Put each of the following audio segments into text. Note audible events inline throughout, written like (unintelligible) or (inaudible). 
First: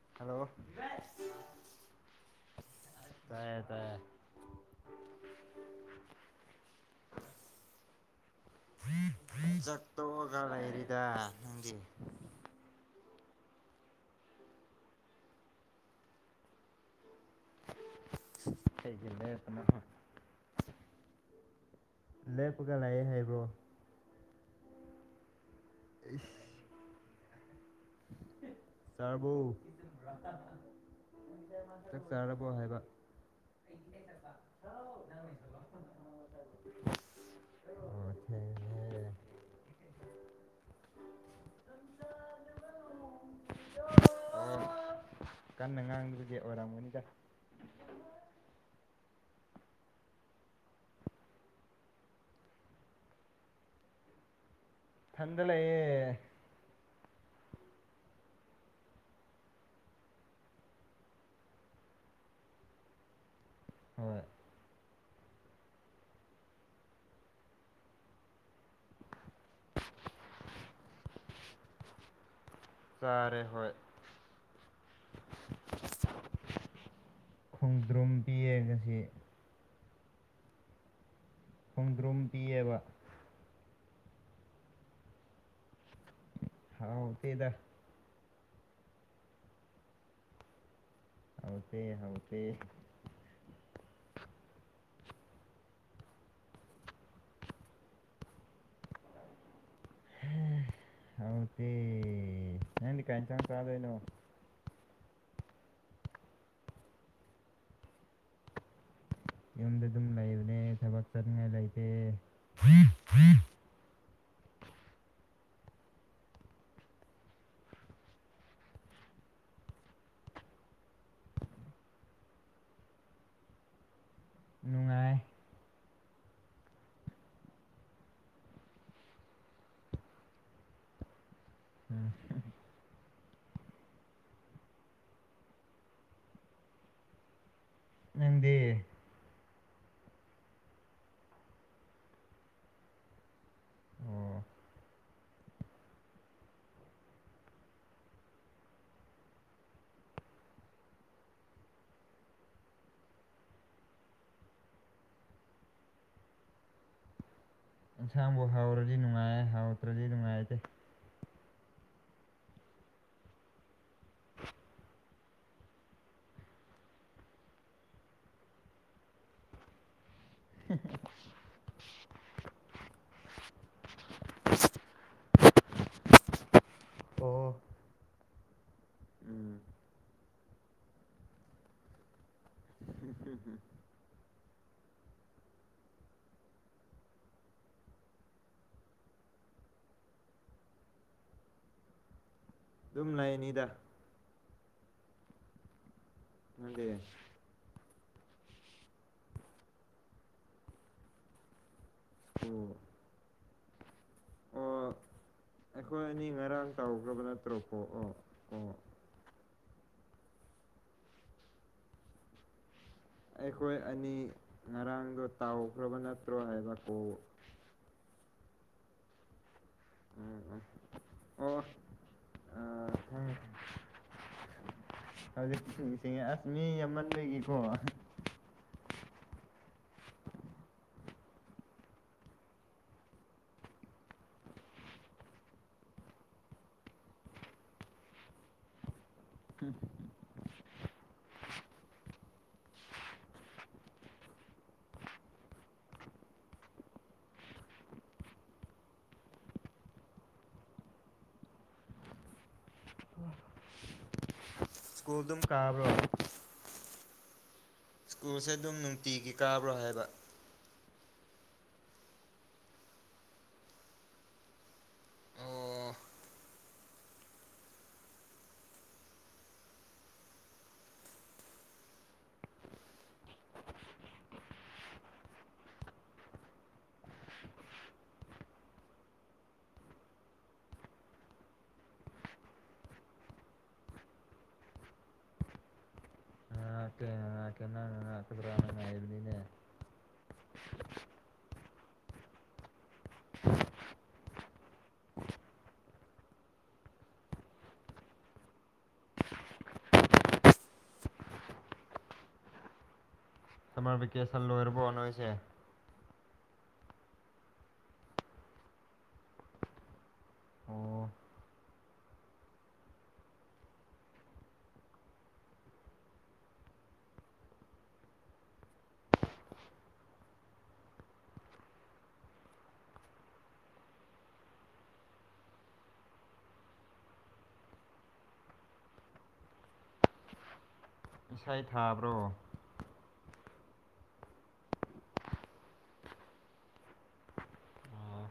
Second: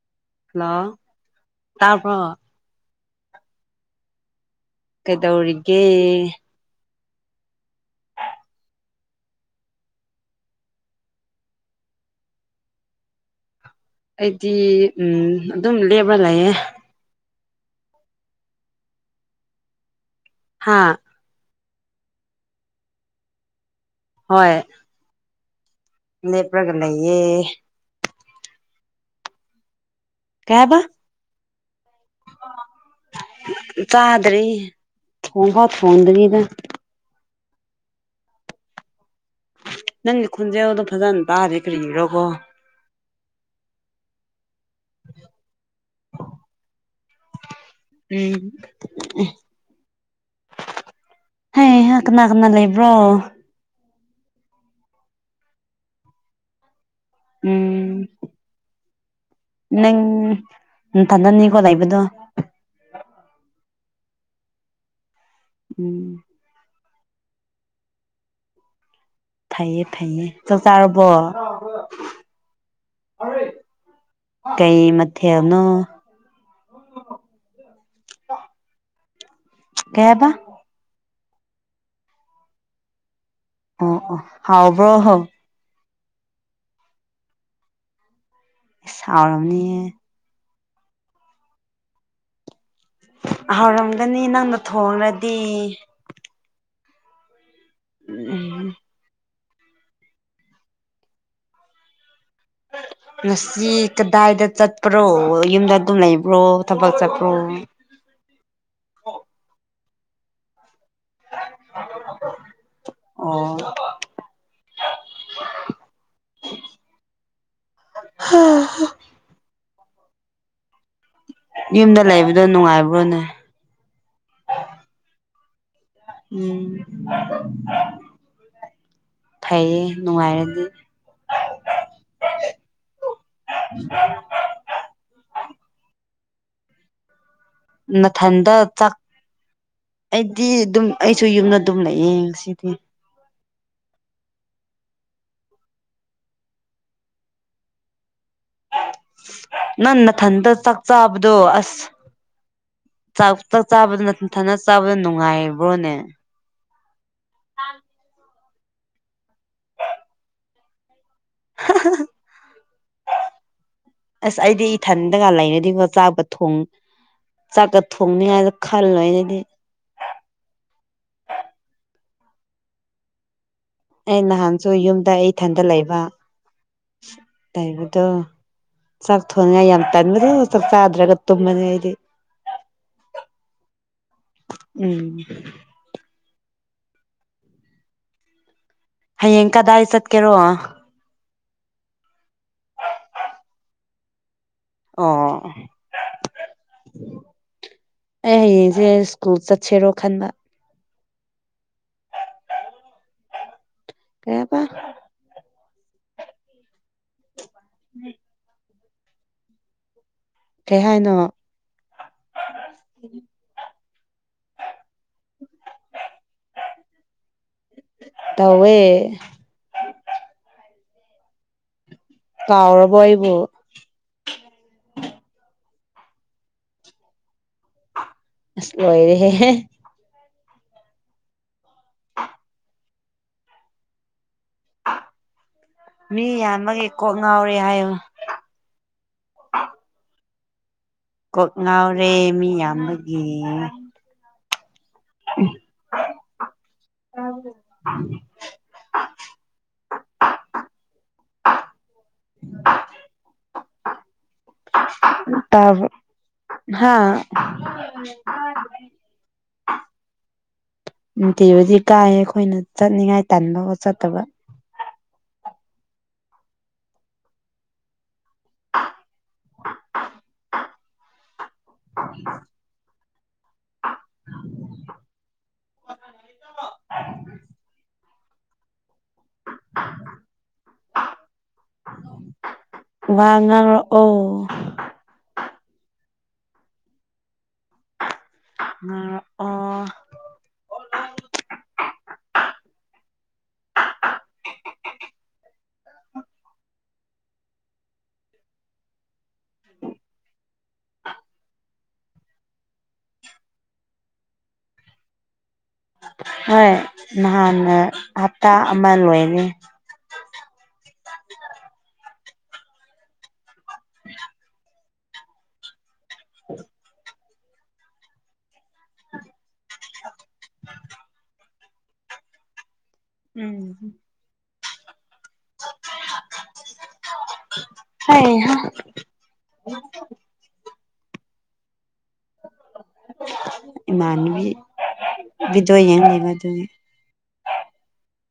ꯑꯣ ꯍꯂꯣ ꯇꯥꯄꯣ ꯇꯥꯏꯌꯦ ꯇꯥꯏꯦ ꯀꯩꯗꯧꯔꯤꯒꯦ ꯆꯠꯇꯣꯛꯑꯒ ꯂꯩꯔꯤꯗ ꯅꯪꯒꯤ ꯑꯩꯗꯤ ꯎꯝ ꯑꯗꯨꯝ ꯂꯦꯕ ꯂꯩꯌꯦꯦ ꯀꯂꯦ ꯁꯅꯥ ꯍꯥꯥ ꯂꯦꯞꯄꯒ ꯂꯥꯛꯑꯦ ꯍꯥꯏꯕ꯭ꯔꯣ ꯍꯣꯏ ꯂꯩꯦ ꯄ꯭ꯔꯒ ꯂꯌꯦꯦ ꯆꯥꯕꯨ ꯀꯦꯕ ꯇꯥꯔꯕꯣ ꯍꯥꯏꯕ ꯆꯥꯗꯔꯔꯤ ꯍ ꯍ ꯐꯣꯟꯗꯒꯤꯗ ꯑ ꯅꯪꯒꯤ ꯈꯨꯟꯁꯦ ꯑꯗꯨꯝ ꯐꯖꯅ ꯇꯥꯔꯦ ꯀꯔꯤꯔꯣꯀꯣ ꯑꯣ ꯀꯟꯅ ꯉꯥꯡꯗ꯭ꯗꯤꯦ ꯑꯣꯏꯔꯝꯒꯅꯤꯗ ꯎꯝ ꯍ ꯀꯅꯥ ꯀꯅꯥ ꯂꯩꯕ꯭ꯔꯣ ꯐꯗ ꯂꯩꯑꯦ ꯎꯝ ꯅꯪ ꯊꯥꯗꯅꯤꯀꯣ ꯂꯩꯥꯛꯕꯗꯣ ꯍꯣꯏ ꯎꯝ ꯐꯩꯌꯦ ꯐꯩꯌꯦ ꯆ ꯇꯥꯔꯕꯣ ꯆꯔꯦ ꯍꯣꯏ ꯀꯩ ꯃꯊꯦꯜꯅꯣ ꯈꯣꯡꯗ꯭ꯔꯨꯝ ꯄꯤꯔ ꯉꯁꯤ ꯀꯦꯕ ꯈꯣꯡꯗ꯭ꯔꯨꯝ ꯄꯤꯌꯦꯕ ꯑꯣ ꯑꯣ ꯍꯥꯎꯕ꯭ꯔꯣ ꯍꯣ ꯍꯥꯎ ꯇꯗ ꯑꯩ ꯁꯥꯎꯔꯕꯅꯦꯌꯦ ꯍꯧꯛꯇ ꯍꯧꯛꯇꯦ ꯍꯧꯥꯎꯔꯝꯒꯅꯤ ꯅꯪꯅ ꯊꯣꯡꯂꯗꯤ ꯎꯝ ꯍꯧꯗꯤ ꯉꯁꯤ ꯀꯗꯥꯏꯗ ꯆꯠ ꯄ꯭ꯔꯣ ꯌꯨꯝꯗ ꯑꯗꯨꯝ ꯂꯩꯕ꯭ꯔꯣ ꯊꯕꯛ ꯆꯠꯄ꯭ꯔꯣ ꯌꯨꯝꯗ ꯗꯨꯝ ꯂꯩꯕꯅꯦ ꯊꯕꯛ ꯆꯠꯅꯤꯡꯉꯥꯏ ꯂꯩꯇꯦ (unintelligible) ꯑꯣ ꯍꯥ ꯍꯥ ꯌꯨꯝꯗ ꯂꯩꯕꯗꯣ ꯅꯨꯡꯉꯥꯏꯕ꯭ꯔꯣꯅꯦ ꯅꯨꯡꯉꯥꯏ ꯎꯝ (unintelligible) ꯐꯩꯌꯦ ꯅꯨꯡꯉꯥꯏꯔꯗꯤ ꯎꯝ (unintelligible) ꯅꯊꯟꯗ ꯅꯪꯗꯤ ꯆꯥꯛ ꯑꯩꯗꯤ ꯗꯨꯝ ꯑꯩꯁꯨ ꯌꯨꯝꯗ ꯗꯨꯝ ꯂꯩꯌꯦ ꯉꯁꯤꯗꯤ ꯑꯣ ꯅꯪ ꯅꯊꯟꯇ ꯆꯥꯛ ꯆꯥꯕꯗꯣ ꯑꯁ ꯆꯥꯛ ꯆꯛ ꯆꯥꯕ ꯅꯊꯟꯇ ꯆꯥꯕ ꯅꯨꯡꯉꯥꯏꯕ꯭ꯔꯣꯅꯦ ꯏꯟꯁꯥꯡꯕꯨ ꯍꯥꯎꯔꯗꯤ ꯅꯨꯡꯉꯥꯏꯌꯦ ꯍꯥꯎꯇꯔ꯭ꯥ ꯗꯤ ꯅꯨꯡꯉꯥꯏꯇꯦ (unintelligible) ꯑꯁ ꯑꯩꯗꯤ ꯏꯊꯟꯗꯒ ꯂꯩꯔꯗꯤꯀꯣ ꯆꯥꯛꯀ ꯊꯣꯡ ꯆꯥꯛꯀꯠ ꯊꯣꯡꯅꯤꯉꯥꯏꯒ ꯈꯜꯂꯣꯏ ꯑꯩꯗꯤ (inaudible) ꯑꯩ ꯅꯍꯥꯟꯁꯨ ꯌꯨꯝꯗ ꯑꯩ ꯏꯊꯟꯇ ꯂꯩꯕ ꯑꯣ ꯂꯩꯕꯗꯣ ꯆꯥꯛ ꯊꯣꯡꯅꯤꯡꯉꯥꯏ ꯌꯥꯝ ꯇꯟꯕꯗꯨ ꯆꯥꯛ ꯆꯥꯗ꯭ꯔꯒ ꯇꯨꯝꯕꯅꯦ ꯑꯩꯗꯤ ꯎꯝ ꯍꯌꯦꯡ ꯀꯗꯥꯏ ꯆꯠꯀꯦꯔꯣ ꯗꯨꯝ ꯂꯩꯅꯤꯗ ꯑꯣ (unintelligible) ꯑꯩ ꯍꯌꯦꯡꯁꯦ ꯁ꯭ꯀꯨꯜ ꯆꯠꯁꯦꯔꯣ ꯈꯟꯕ ꯎꯝ ꯀꯩ ꯍꯥꯏꯕ ꯑꯩꯈꯣꯏ ꯑꯅꯤ ꯉꯔꯥꯡ ꯇꯧꯈꯔ꯭ꯥ ꯕ ꯅꯠꯇ꯭ꯔꯣꯀꯣ ꯑꯣ ꯑꯣ ꯀꯩ ꯍꯥꯏꯅꯣ ꯑꯩꯈꯣꯏ ꯑꯅꯤ ꯉꯔꯥꯡꯗꯣ ꯇꯥꯎꯈ꯭ꯔꯕ ꯅꯠꯇ꯭ꯔꯣ ꯍꯥꯏꯕ ꯀꯣ ꯇꯧꯋꯦ ꯎꯝ ꯎꯝ ꯑꯣ ꯑꯥ ꯀꯥꯎꯔꯕꯣ ꯑꯩꯕꯨ ꯈꯪꯉꯦ ꯁꯤꯡꯁꯤꯡꯉꯦ ꯑꯁ ꯃꯤ ꯑꯃꯅꯤꯒꯤꯀꯣ ꯑꯁ ꯂꯣꯏꯔꯦꯍꯦ ꯍꯦ ꯃꯤ ꯌꯥꯝꯕꯒꯤ ꯀꯣꯛ ꯉꯥꯎꯔꯦ ꯍꯥꯏꯌꯦ (inaudible) ꯀꯣꯛ ꯉꯥꯎꯔꯦ ꯃꯤ ꯌꯥꯝꯕꯒꯤ (unintelligible) (unintelligible) ꯁ꯭ꯀꯨꯜ ꯑꯗꯨꯝ ꯀꯥꯕ꯭ꯔꯣ ꯇꯕꯔꯣ ꯍꯥꯥ ꯁ꯭ꯀꯨꯜꯁꯦ ꯑꯗꯨꯝ ꯅꯨꯡꯇꯤꯒꯤ ꯀꯥꯕ꯭ꯔꯣ ꯍꯥꯏꯕ (unintelligible) ꯅꯨꯡꯇꯤꯕꯨꯗꯤ ꯀꯥꯏꯌꯦ ꯑꯩꯈꯣꯏꯅ ꯆꯠꯅꯤꯉꯥꯏ ꯇꯟꯕ ꯆꯠꯇꯕ ꯑꯣ (unintelligible) (unintelligible) (unintelligible) (inaudible) (unintelligible) ꯋꯥ ꯉꯥꯡꯔꯛ ꯑꯣ ꯉꯥꯏꯍꯥꯛꯀꯦ ꯉꯥꯏꯍꯥꯛꯀꯦ ꯅꯪ ꯉꯥꯏꯍꯥꯛꯀꯗ꯭ꯔꯥꯅ ꯉꯥꯏꯕꯅꯤꯅꯦ ꯑ ꯑ ꯁꯔ ꯚꯦꯀꯦꯁꯟ ꯂꯣꯏꯔꯕꯣꯅꯁꯦ ꯍꯣꯏ ꯅꯍꯥꯟꯅ ꯍꯞꯇꯥ ꯑꯃ ꯂꯣꯏꯅꯤ ꯑꯣ (unintelligible) ꯎ ꯍ (unintelligible) ꯎꯝ ꯈꯔ ꯍ ꯁꯥꯏꯗ ꯏꯃꯥꯟꯅꯕꯤ ꯕꯤꯗꯣꯏ ꯌꯦꯡꯅꯦꯕ ꯑꯗꯨꯅꯤ ꯑꯣ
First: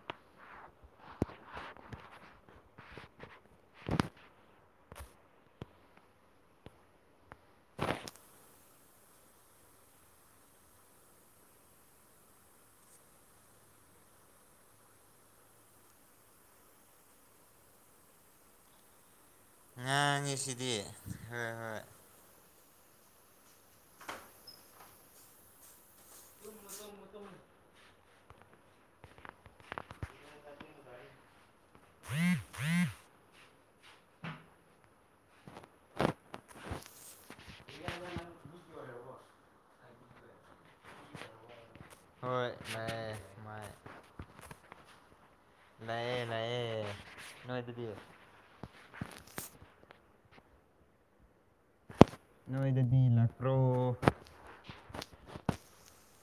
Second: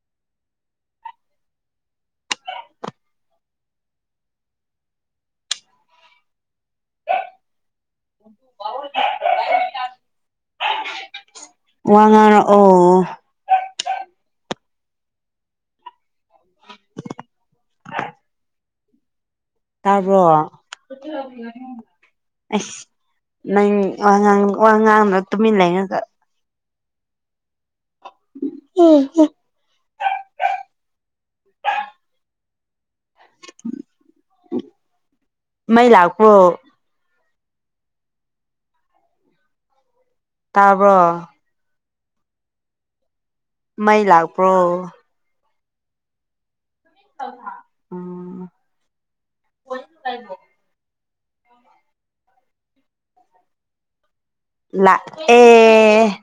ꯆ ꯋꯥ ꯉꯥꯡꯔ ꯑꯣ ꯇꯥꯔꯕ꯭ꯔꯣ ꯑ ꯉꯥꯡꯉꯤꯁꯤꯗꯤ ꯍꯣꯏ ꯍꯣꯏ ꯅꯪ ꯋꯥꯉꯥꯡ ꯋꯥ ꯉꯥꯡꯅ ꯇꯨꯃꯤꯟꯅ ꯂꯩꯉꯒ ꯎꯝ ꯃꯩ ꯂ ꯀ ꯇꯥꯔꯕ ꯍꯣꯏ ꯂꯥꯛꯑꯦ ꯃꯥꯏ ꯂꯥꯛꯄ꯭ꯔꯣ ꯂꯥꯛꯑꯦ ꯂꯥꯛꯑꯦ ꯅꯣꯏꯗꯗꯤ ꯎꯝ ꯅꯣꯏꯗꯗꯤ ꯂꯥꯛꯄ꯭ꯔꯣ ꯂꯥꯛ ꯑꯦ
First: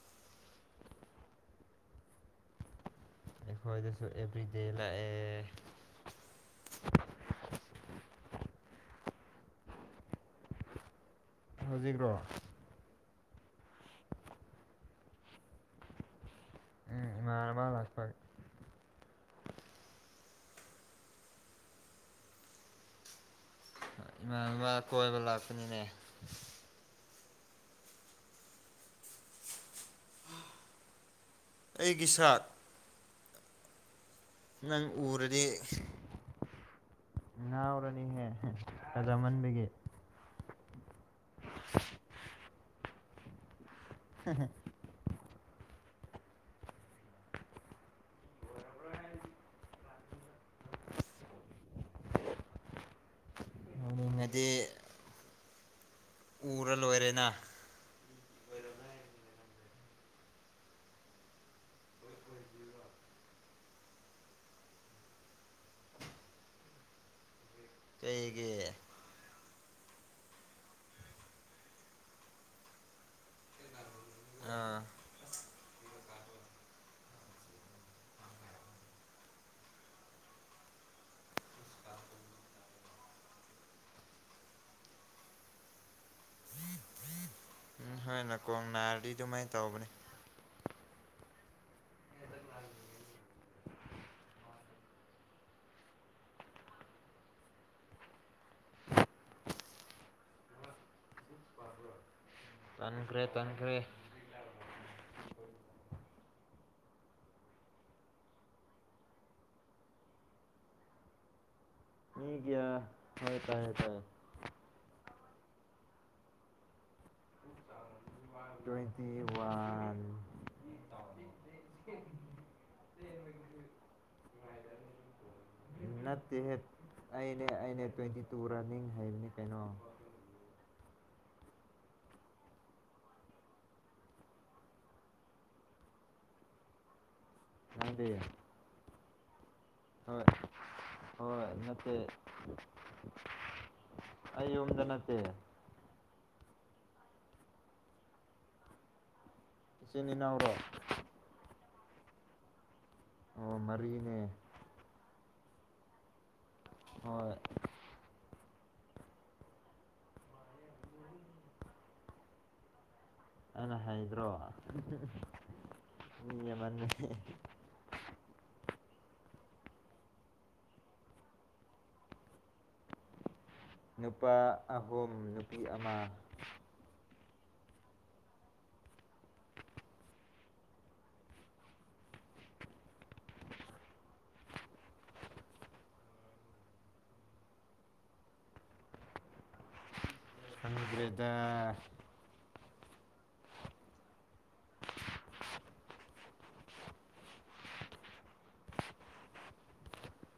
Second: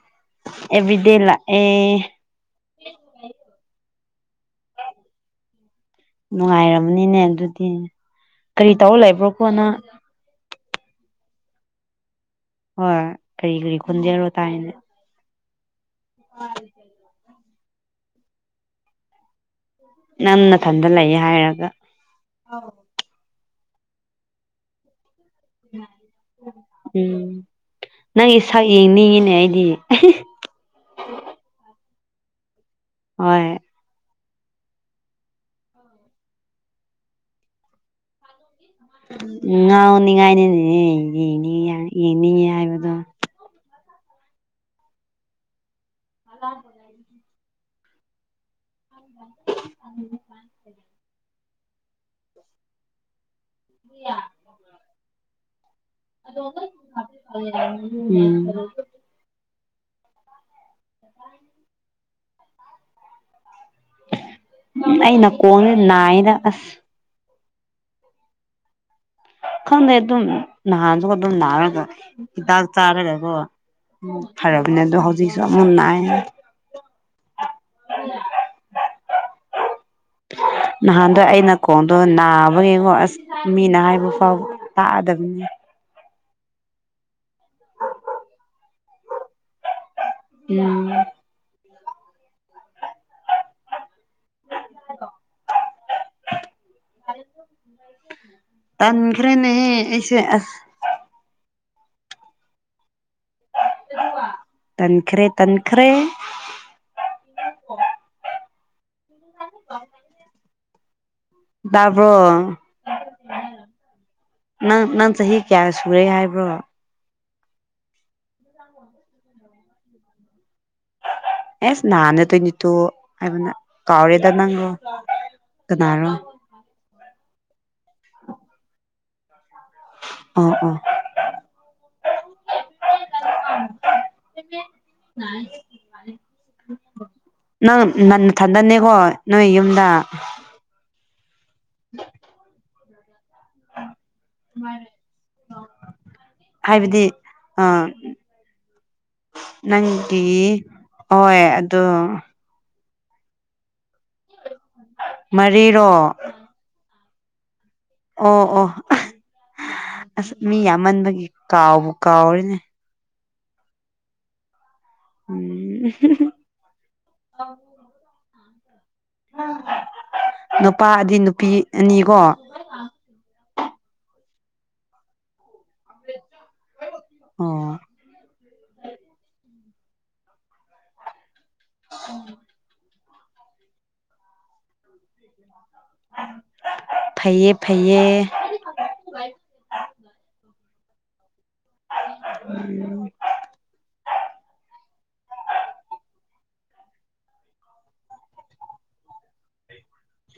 ꯑꯦꯕꯤꯗꯤ ꯂꯥꯛ ꯑꯦ ꯎ ꯑꯦꯕꯔꯤ ꯗꯦꯂ ꯅꯨꯡꯉꯥꯏꯔꯝꯅꯤꯅꯦ ꯑꯗꯨꯗꯤ ꯀꯔꯤ ꯇꯧꯔ ꯂꯩꯕ꯭ꯔꯣꯀꯣꯅ ꯍꯧꯖꯤꯛ꯭ꯔꯣ ꯍꯣꯏ ꯀꯔꯤ ꯀꯔꯤ ꯈꯟꯖꯔꯣ ꯇꯥꯏꯅꯦ ꯑ ꯎꯝ ꯏꯃꯥꯟꯅꯕ ꯂꯥꯛꯄ ꯅꯪ ꯃꯊꯟꯗ ꯂꯩ ꯍꯥꯏꯔꯒ ꯃꯥ ꯀꯣꯏꯕ ꯂꯥꯛꯄꯅꯤꯅꯦ ꯎꯝ ꯅꯪꯒꯤ ꯁꯛ ꯌꯦꯡꯅꯤꯡꯉꯤꯅꯦ ꯑꯩꯗꯤ ꯑꯩꯒꯤ ꯁꯥꯠ ꯍꯣꯏ ꯅꯪ ꯎꯔꯗꯤ ꯉ ꯑꯣꯔꯅꯤ ꯍꯦ ꯉꯥꯎꯅꯤꯡꯉꯥꯏꯅꯤꯅꯦ ꯏꯅꯤ ꯏꯡꯅꯤꯉ ꯍꯥꯏꯕꯗꯣ ꯍꯝ ꯑꯂꯥꯏꯔꯤ (unintelligible) ꯅꯣꯡꯅꯤꯡꯉꯗꯤ ꯑ ꯎꯔ ꯂꯣꯏꯔꯦꯅ ꯎꯝ ꯑꯥꯏ ꯑꯩ ꯅꯥꯀꯣꯡꯁꯦ ꯅꯥꯏꯅ ꯑꯁ ꯀꯩꯒꯤ ꯈꯪꯗꯦ ꯑꯗꯨꯝ ꯅꯍꯥꯟꯁꯨ ꯑꯗꯨꯝ ꯅꯥꯔꯒ ꯍꯤꯗꯥꯛ ꯆꯥꯔꯒꯒ ꯎ ꯊꯔ ꯑꯥ ꯄꯅꯦꯗꯣ ꯍꯖꯤꯁꯨ ꯃꯨ ꯅꯥꯏ (unintelligible) ꯍ ꯅꯍꯥꯟꯗꯣ ꯑꯩꯅ ꯈꯣꯡꯗꯣ ꯅꯥꯕꯅꯦꯀꯣ ꯑꯁ ꯃꯤꯅ ꯍꯥꯏꯕ ꯐꯥꯎ ꯇꯥꯛꯑꯗꯕꯅꯤ ꯎꯝ ꯍꯣꯏꯅꯀꯣꯡ ꯅꯥꯔꯗꯤ ꯑꯗꯨꯃꯥꯏꯅ ꯇꯧꯕꯅꯦ ꯎꯝ ꯣ (inaudible) ꯇꯥꯟꯈ꯭ꯔꯦꯅꯦꯁꯦ ꯇꯟꯈ꯭ꯔꯦ ꯇꯟꯈ꯭ꯔꯦ ꯇꯟꯈ꯭ꯔꯦ ꯇꯟꯈ꯭ꯔꯦ (inaudible) ꯌꯦ ꯇꯥꯕ꯭ꯔꯣ ꯀ ꯍꯥꯏ ꯇꯥꯏ ꯇꯥꯏꯌꯦ ꯅꯪ ꯅꯪ ꯆꯍꯤ ꯀꯌꯥ ꯁꯨꯔꯦ ꯍꯥꯏꯕ꯭ꯔꯣ ꯇ꯭ꯋꯦꯟꯇꯤ ꯋꯥꯟ ꯑꯦꯁ ꯅꯅꯥꯅ ꯇꯅꯤꯠꯇꯣ ꯍꯥꯏꯕꯅ ꯀꯥꯎꯔꯤꯦꯗ ꯅꯒꯣ ꯀꯅꯥꯔꯣ ꯅꯠꯇꯦꯍꯦ ꯑꯩꯅꯦ ꯑꯅꯦ ꯇ꯭ꯋꯦꯟꯇꯤ ꯇꯨ ꯔꯅꯤꯡ ꯍꯥꯏꯩꯕꯅꯤ ꯀꯩꯅꯣ ꯎ ꯎꯝ (unintelligible) (inaudible) ꯅꯪꯗꯤ ꯅꯪ ꯊꯟꯗꯅꯦꯀꯣ ꯅꯣꯏ ꯌꯨꯝ ꯍꯣꯏ ꯍꯣꯏ ꯅꯠꯇꯦ ꯑꯩ ꯌꯝꯗ ꯅꯠꯇꯦ ꯍꯥꯏꯕꯗꯤ ꯑ ꯏꯆꯤꯟ ꯅꯪꯗꯤ ꯏꯅꯥꯎꯔꯣ ꯍꯣꯏ ꯑꯗꯣ ꯑꯣ ꯃꯔꯤꯅꯦ ꯃꯔꯤꯔꯣ ꯍꯣꯏ ꯑꯣ ꯑꯣ ꯑꯁ ꯃꯤ ꯌꯥꯝꯃꯟꯕꯒꯤ ꯀꯥꯎꯕ ꯀꯥꯎꯔꯤꯅꯦ ꯑꯅ ꯍꯥꯏꯗ꯭ꯔꯣ ꯎꯝ ꯃꯤ ꯑꯃꯅꯦ ꯅꯨꯄꯥ ꯑꯗꯤ ꯅꯨꯄꯤ ꯑꯅꯤꯀꯣ ꯅꯨꯄꯥ ꯑꯍꯨꯝ ꯅꯨꯄꯤ ꯑꯃ ꯑꯣ ꯎꯝ ꯐꯩꯌꯦ ꯐꯩꯌꯦ ꯑ ꯀꯔꯤꯦꯗ ꯎꯝ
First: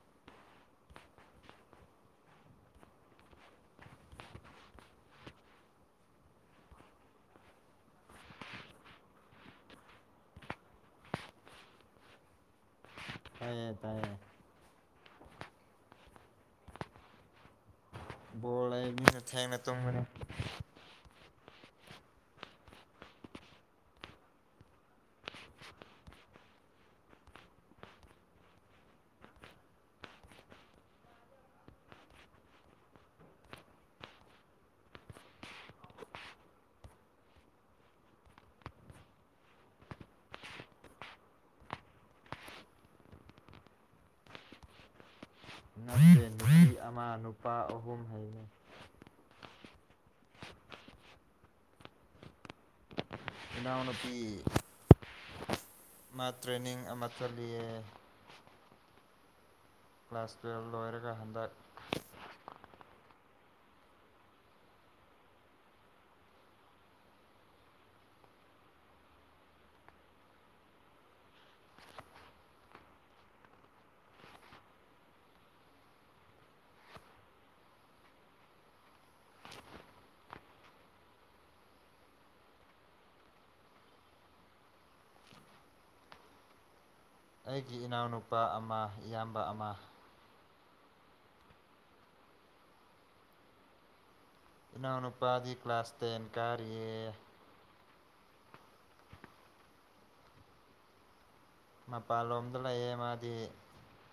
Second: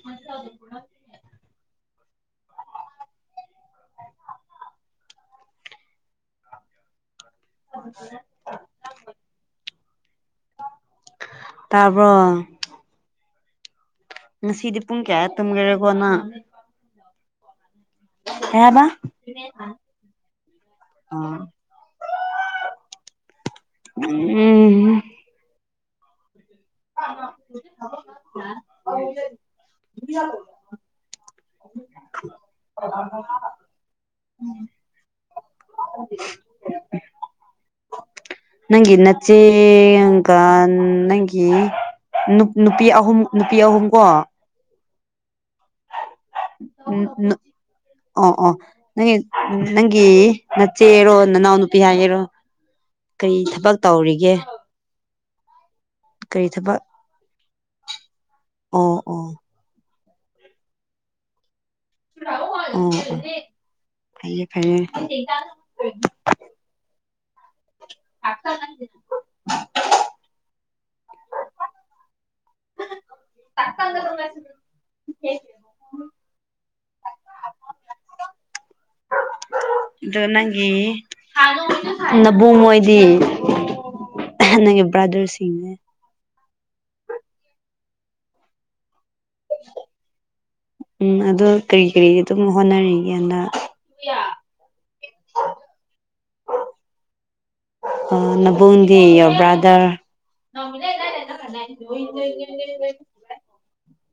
ꯃ ꯀ (unintelligible) (inaudible) ꯇꯔꯕ ꯇꯥꯏꯌꯦ ꯇꯥꯏꯌꯦꯦ ꯉꯁꯤꯗꯤ ꯄꯨꯡ ꯀꯌꯥ ꯇꯨꯝꯈꯦꯔꯦꯀꯣꯅꯪ ꯕꯣꯜ ꯑꯩ ꯃꯤꯅ ꯊꯦꯡꯅ ꯇꯨꯝꯕꯅꯤ ꯎꯝ (unintelligible) (unintelligible) (inaudible) ꯎꯝ ꯑꯗꯨ ꯅꯪꯤ ꯅꯆꯦꯀ ꯅꯪꯤ ꯅꯨꯄꯤ ꯑꯍꯨꯝ ꯅꯨꯄꯤ ꯑꯍꯨꯝ ꯀꯣ ꯅꯠꯇꯦ ꯅꯨꯄꯤ ꯎ ꯑꯃ ꯅꯨꯄꯥ ꯑꯍꯨꯝ ꯑꯣ ꯍꯥꯏꯕꯅꯤ ꯑꯣ ꯅ ꯅꯪꯒꯤ ꯅꯆꯦꯔꯣ ꯅꯅꯥꯎ ꯅꯨꯄꯤ ꯍꯥꯏ ꯌꯦꯔꯣ ꯀꯔꯤ ꯊꯕꯛ ꯇꯧꯔꯤꯒꯦ ꯏꯅꯥꯎꯅꯨꯄꯤ ꯃꯥ ꯀꯔꯤ ꯇ꯭ꯔꯦꯅꯤꯡ ꯊꯕꯛ ꯑꯃ ꯆꯠꯂꯤꯑ ꯑꯣ ꯑꯣ ꯀ꯭ꯂ꯭ꯂꯥꯁ꯭ꯋꯦꯜ ꯂꯣꯏꯔꯒ ꯍꯟꯗ (unintelligible) ꯍꯥꯏꯩꯌꯦ ꯈꯩꯌꯦ ꯑꯗ ꯇꯀꯗꯉꯥꯏ (inaudible) ꯑ ꯅꯪꯒꯤ ꯅꯕꯨꯡꯉꯣꯏꯗꯤ ꯅꯒꯤ ꯭ꯔꯗꯔꯁꯤꯅꯦ ꯑꯩꯒꯤ ꯏꯅꯥꯎꯅꯨꯄꯥ ꯑꯃ ꯏꯌꯥꯝꯕ ꯑꯃ ꯎꯝ ꯑꯗ ꯀꯔꯤ ꯀꯔꯤ ꯑꯗꯨꯝ ꯍꯣꯠꯅꯔꯤꯒꯦꯅ ꯅꯅꯥꯎꯅ ꯅꯨꯄꯥꯖꯤ ꯀ꯭ꯂꯥꯁ ꯇꯦꯟꯦꯟ ꯀꯥꯔꯤꯔꯤꯌꯦ ꯑ ꯅꯕꯨꯗꯤ ꯌꯣ ꯕ꯭ꯔꯥꯗꯔ ꯃꯄꯥꯟꯂꯣꯝꯗ ꯂꯩꯌꯦ ꯃꯥꯗꯤ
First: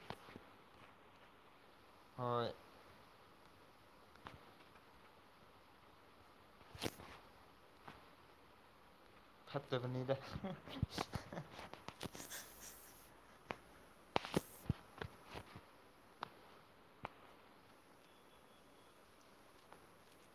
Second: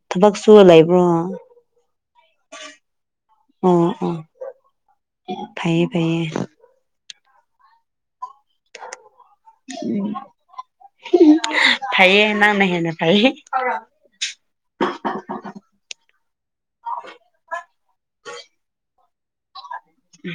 ꯊꯕꯛ ꯁꯨꯂ ꯏꯕ꯭ꯔꯣ ꯍꯣꯏ ꯑꯣ ꯑꯣ ꯐꯌꯦ ꯐꯩꯌꯦ ꯐꯠꯇꯕꯅꯤꯗ ꯎ ꯐꯥꯏꯌꯦꯌꯦ ꯅꯅꯍꯦꯅ ꯐꯥꯏꯌꯦꯦ ꯑ (inaudible) ꯎꯝ